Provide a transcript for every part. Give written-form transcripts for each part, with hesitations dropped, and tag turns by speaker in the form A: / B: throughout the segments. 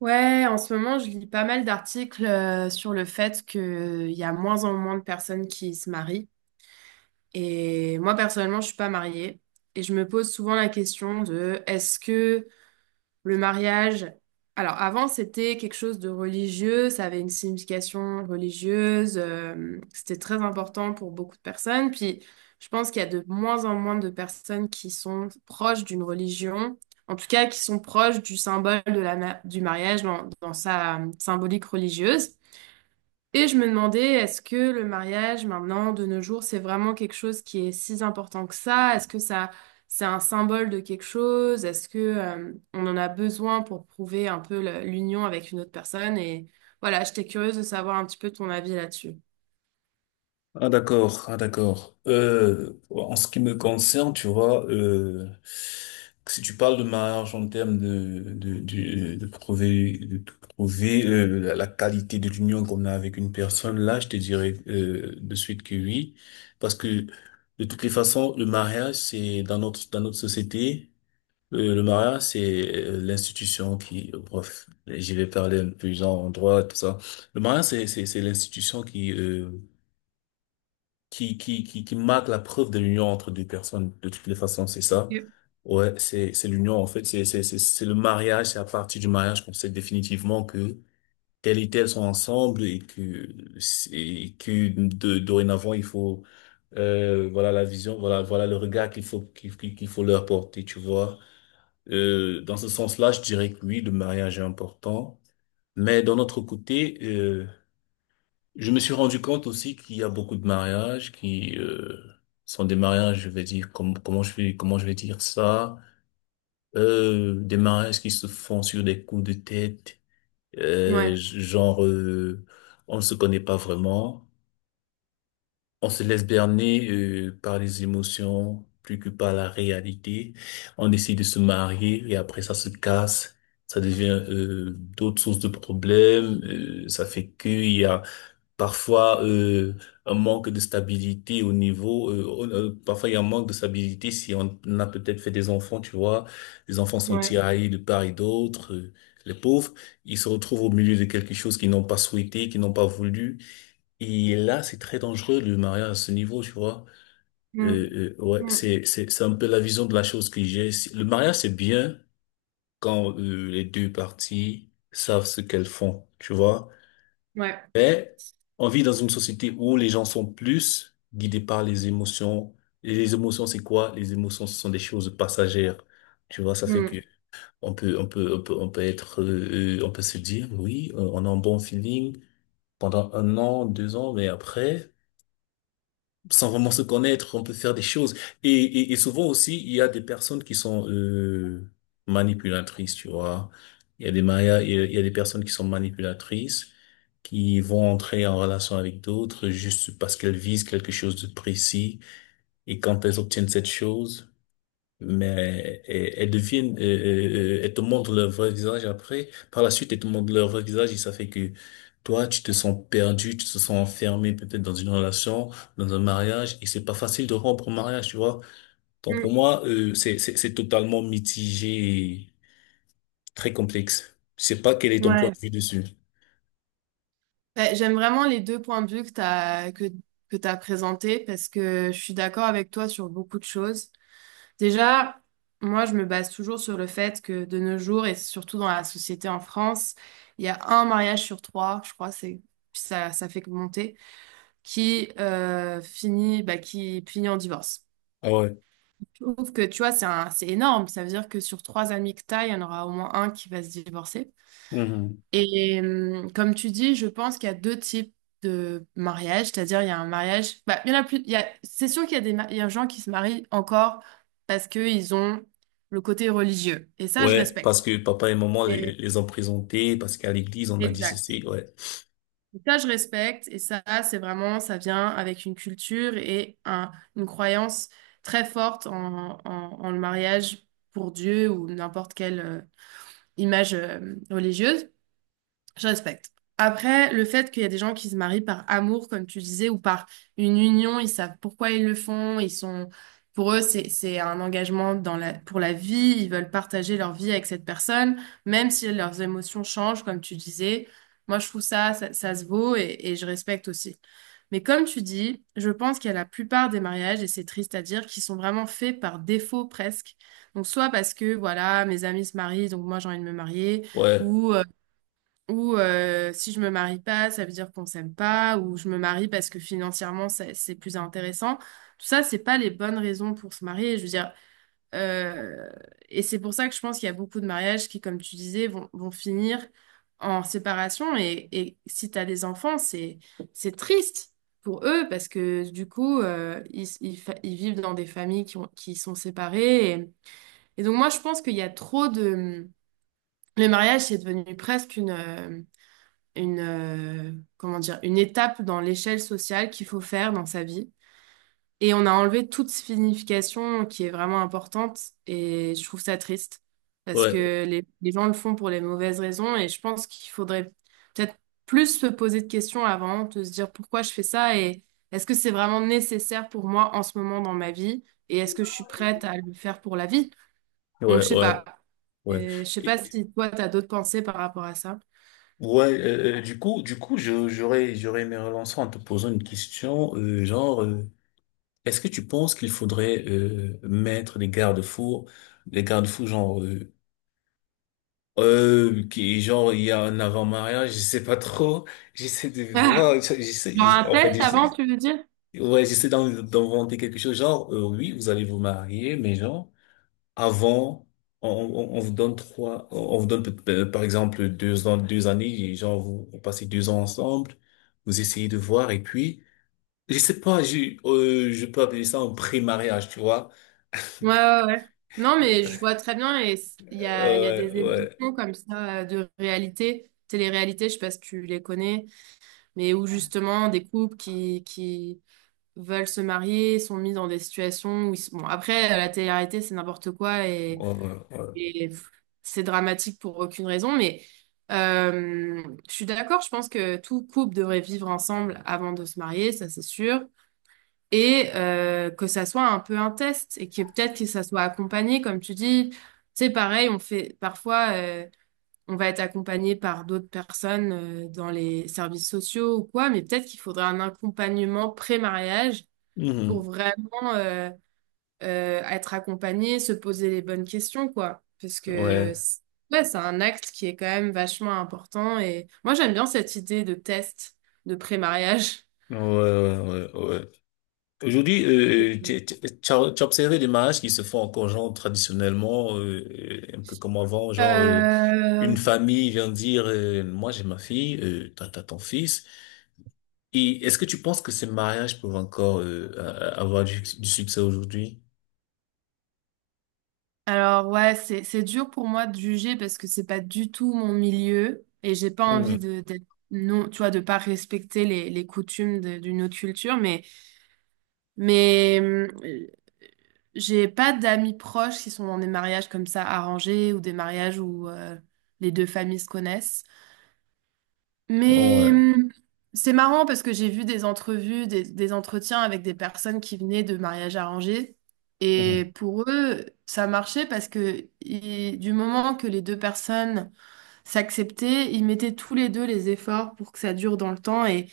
A: Ouais, en ce moment, je lis pas mal d'articles sur le fait qu'il y a moins en moins de personnes qui se marient. Et moi, personnellement, je suis pas mariée. Et je me pose souvent la question de est-ce que le mariage, alors avant c'était quelque chose de religieux, ça avait une signification religieuse, c'était très important pour beaucoup de personnes. Puis je pense qu'il y a de moins en moins de personnes qui sont proches d'une religion, en tout cas qui sont proches du symbole de la du mariage dans sa symbolique religieuse. Et je me demandais, est-ce que le mariage maintenant, de nos jours, c'est vraiment quelque chose qui est si important que ça? Est-ce que ça, c'est un symbole de quelque chose? Est-ce que, on en a besoin pour prouver un peu l'union avec une autre personne? Et voilà, j'étais curieuse de savoir un petit peu ton avis là-dessus.
B: Ah d'accord, ah d'accord. En ce qui me concerne, tu vois, si tu parles de mariage en termes de prouver de prouver, la qualité de l'union qu'on a avec une personne, là, je te dirais de suite que oui, parce que de toutes les façons, le mariage, c'est dans notre société, le mariage, c'est l'institution qui, bref, j'y vais parler un peu genre en droit tout ça. Le mariage, c'est l'institution qui marque la preuve de l'union entre deux personnes, de toutes les façons, c'est ça.
A: Ok.
B: Ouais, c'est l'union, en fait, c'est le mariage, c'est à partir du mariage qu'on sait définitivement que tel et tel sont ensemble et que dorénavant, il faut, voilà la vision, voilà le regard qu'il faut, qu'il faut leur porter, tu vois. Dans ce sens-là, je dirais que oui, le mariage est important. Mais d'un autre côté, je me suis rendu compte aussi qu'il y a beaucoup de mariages qui sont des mariages, je vais dire, comme, comment je vais dire ça, des mariages qui se font sur des coups de tête, euh,
A: Ouais,
B: genre euh, on ne se connaît pas vraiment, on se laisse berner par les émotions plus que par la réalité, on décide de se marier et après ça se casse. Ça devient d'autres sources de problèmes. Ça fait qu'il y a Parfois, un manque de stabilité au niveau, parfois il y a un manque de stabilité si on a peut-être fait des enfants, tu vois. Les enfants sont
A: ouais.
B: tiraillés de part et d'autre. Les pauvres, ils se retrouvent au milieu de quelque chose qu'ils n'ont pas souhaité, qu'ils n'ont pas voulu. Et là, c'est très dangereux le mariage à ce niveau, tu vois.
A: Mm.
B: Euh, euh, ouais,
A: Mm.
B: c'est c'est c'est un peu la vision de la chose que j'ai. Le mariage, c'est bien quand les deux parties savent ce qu'elles font, tu vois.
A: Ouais.
B: Mais on vit dans une société où les gens sont plus guidés par les émotions. Et les émotions, c'est quoi? Les émotions, ce sont des choses passagères. Tu vois, ça fait
A: Mm.
B: que on peut être, on peut se dire, oui, on a un bon feeling pendant un an, deux ans, mais après, sans vraiment se connaître, on peut faire des choses. Et, et souvent aussi, il y a des personnes qui sont manipulatrices, tu vois. Il y a des mariages, il y a des personnes qui sont manipulatrices, qui vont entrer en relation avec d'autres juste parce qu'elles visent quelque chose de précis. Et quand elles obtiennent cette chose, mais elles, elles deviennent, elles te montrent leur vrai visage après. Par la suite, elles te montrent leur vrai visage et ça fait que toi, tu te sens perdu, tu te sens enfermé peut-être dans une relation, dans un mariage et c'est pas facile de rompre un mariage, tu vois. Donc pour
A: Mm.
B: moi, c'est totalement mitigé et très complexe. Je sais pas quel est ton point
A: Ouais.
B: de vue dessus.
A: Ouais, j'aime vraiment les deux points de vue que t'as présentés parce que je suis d'accord avec toi sur beaucoup de choses. Déjà, moi, je me base toujours sur le fait que de nos jours, et surtout dans la société en France, il y a un mariage sur trois, je crois, c'est ça, ça fait que monter, qui finit, bah, qui finit en divorce.
B: Ah ouais.
A: Je trouve que tu vois, c'est énorme. Ça veut dire que sur trois amis que t'as, il y en aura au moins un qui va se divorcer.
B: Mhm.
A: Et comme tu dis, je pense qu'il y a deux types de mariage, c'est-à-dire il y a un mariage, bah, il y en a plus, c'est sûr qu'il y a il y a des gens qui se marient encore parce qu'ils ont le côté religieux. Et ça, je
B: Ouais, parce
A: respecte.
B: que papa et maman
A: Et-
B: les ont présentés, parce qu'à l'église, on a dit
A: Exact.
B: ceci, ouais.
A: Et ça, je respecte. Et ça, c'est vraiment, ça vient avec une culture et une croyance très forte en, en le mariage pour Dieu ou n'importe quelle image religieuse. Je respecte. Après, le fait qu'il y a des gens qui se marient par amour, comme tu disais, ou par une union, ils savent pourquoi ils le font, ils sont, pour eux, c'est un engagement dans la, pour la vie, ils veulent partager leur vie avec cette personne, même si leurs émotions changent, comme tu disais. Moi, je trouve ça se vaut et je respecte aussi. Mais comme tu dis, je pense qu'il y a la plupart des mariages, et c'est triste à dire, qui sont vraiment faits par défaut presque. Donc, soit parce que, voilà, mes amis se marient, donc moi, j'ai envie de me marier,
B: Ouais,
A: ou euh, ou si je me marie pas, ça veut dire qu'on s'aime pas, ou je me marie parce que financièrement c'est plus intéressant. Tout ça, c'est pas les bonnes raisons pour se marier. Je veux dire, euh, et c'est pour ça que je pense qu'il y a beaucoup de mariages qui, comme tu disais, vont finir en séparation. Et si t'as des enfants, c'est triste pour eux parce que du coup, ils vivent dans des familles qui ont, qui sont séparées. Et donc moi, je pense qu'il y a trop de le mariage, c'est devenu presque une, comment dire, une étape dans l'échelle sociale qu'il faut faire dans sa vie. Et on a enlevé toute signification qui est vraiment importante et je trouve ça triste parce
B: ouais,
A: que les gens le font pour les mauvaises raisons et je pense qu'il faudrait peut-être plus se poser de questions avant, de se dire pourquoi je fais ça et est-ce que c'est vraiment nécessaire pour moi en ce moment dans ma vie et est-ce que je suis prête à le faire pour la vie? Donc
B: ouais,
A: je sais
B: ouais,
A: pas.
B: ouais.
A: Et je sais pas si toi, tu as d'autres pensées par rapport à ça.
B: Ouais, du coup, je- j'aurais, j'aurais aimé relancer en te posant une question, genre, est-ce que tu penses qu'il faudrait mettre des garde-fous genre, il y a un avant-mariage, je sais pas trop, j'essaie de voir, ça,
A: Genre un test avant,
B: j'essaie,
A: tu veux dire?
B: ouais, d'inventer quelque chose, oui, vous allez vous marier, mais genre. Avant, on vous donne trois, on vous donne peut- par exemple deux ans, deux années, et genre vous passez deux ans ensemble, vous essayez de voir et puis, je sais pas, je peux appeler ça un pré-mariage, tu vois.
A: Ouais, ouais, ouais. Non, mais je vois très bien et il y a
B: Euh,
A: des
B: ouais,
A: émissions comme ça de réalité, télé-réalité, je sais pas si tu les connais, mais où justement des couples qui veulent se marier sont mis dans des situations où ils sont... Bon, après, la télé-réalité, c'est n'importe quoi
B: ouais, ouais, ouais.
A: et pff, c'est dramatique pour aucune raison, mais euh, je suis d'accord, je pense que tout couple devrait vivre ensemble avant de se marier, ça c'est sûr et que ça soit un peu un test et que peut-être que ça soit accompagné, comme tu dis. C'est pareil, on fait parfois, on va être accompagné par d'autres personnes dans les services sociaux ou quoi, mais peut-être qu'il faudrait un accompagnement pré-mariage pour
B: Mhm.
A: vraiment être accompagné, se poser les bonnes questions, quoi. Parce que
B: Ouais,
A: ouais, c'est un acte qui est quand même vachement important et moi j'aime bien cette idée de test de pré-mariage.
B: ouais, ouais, ouais, ouais. Aujourd'hui, tu as observé des mariages qui se font encore genre traditionnellement, un peu comme avant,
A: Euh,
B: une famille vient dire, moi j'ai ma fille, t'as ton fils. Et est-ce que tu penses que ces mariages peuvent encore avoir du succès aujourd'hui?
A: Alors ouais, c'est dur pour moi de juger parce que c'est pas du tout mon milieu et j'ai pas envie
B: Mhm.
A: de d'être non, tu vois, de pas respecter les coutumes d'une autre culture, mais mais euh, j'ai pas d'amis proches qui sont dans des mariages comme ça arrangés ou des mariages où les deux familles se connaissent. Mais
B: Ouais.
A: c'est marrant parce que j'ai vu des entrevues, des entretiens avec des personnes qui venaient de mariages arrangés.
B: Mhm.
A: Et pour eux, ça marchait parce que du moment que les deux personnes s'acceptaient, ils mettaient tous les deux les efforts pour que ça dure dans le temps.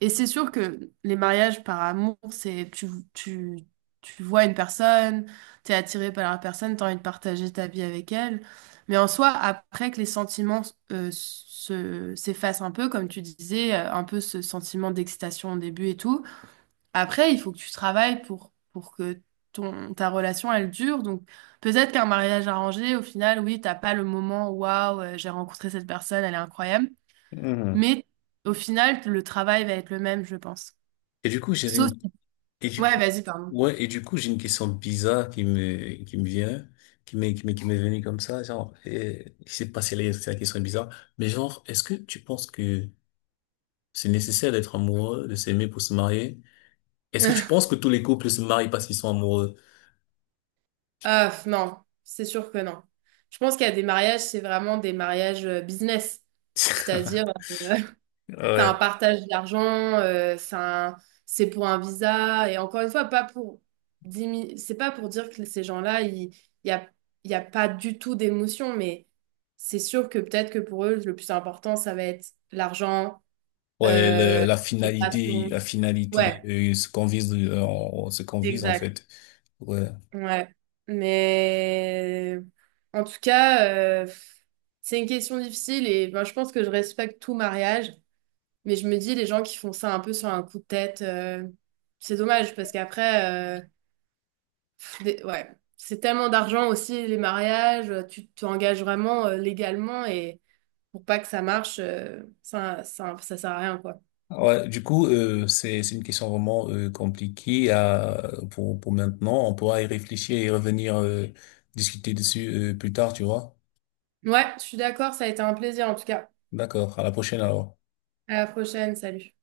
A: Et c'est sûr que les mariages par amour, tu, tu vois une personne, t'es attiré par la personne, t'as envie de partager ta vie avec elle. Mais en soi, après que les sentiments s'effacent un peu, comme tu disais, un peu ce sentiment d'excitation au début et tout, après, il faut que tu travailles pour que ta relation, elle dure. Donc peut-être qu'un mariage arrangé, au final, oui, t'as pas le moment, waouh, j'ai rencontré cette personne, elle est incroyable.
B: Mhm.
A: Mais au final, le travail va être le même, je pense.
B: Et du coup, j'avais
A: Sauf...
B: une, et du
A: Ouais,
B: coup,
A: vas-y, pardon.
B: ouais, Et du coup, j'ai une question bizarre qui me vient, qui m'est venue comme ça, genre, et, je sais pas si elle est- c'est la question est bizarre, mais genre, est-ce que tu penses que c'est nécessaire d'être amoureux, de s'aimer pour se marier? Est-ce que tu penses que tous les couples se marient parce qu'ils sont amoureux?
A: Ah, non, c'est sûr que non. Je pense qu'il y a des mariages, c'est vraiment des mariages business. C'est-à-dire, euh, c'est un
B: Ouais.
A: partage d'argent, euh, c'est un- c'est pour un visa. Et encore une fois, pas pour c'est pas pour dire que ces gens-là, n'y a, il y a pas du tout d'émotion, mais c'est sûr que peut-être que pour eux, le plus important, ça va être l'argent,
B: Ouais,
A: euh, les passions.
B: la finalité,
A: Ouais,
B: ce qu'on vise, ce qu'on vise en
A: exact.
B: fait. Ouais.
A: Ouais, mais en tout cas, euh, c'est une question difficile et ben, je pense que je respecte tout mariage, mais je me dis les gens qui font ça un peu sur un coup de tête, c'est dommage parce qu'après, pff, ouais, c'est tellement d'argent aussi les mariages, tu t'engages vraiment légalement et pour pas que ça marche, ça sert à rien quoi.
B: Ouais, c'est une question vraiment compliquée à pour maintenant. On pourra y réfléchir et revenir discuter dessus plus tard, tu vois.
A: Ouais, je suis d'accord, ça a été un plaisir en tout cas.
B: D'accord. À la prochaine alors.
A: À la prochaine, salut.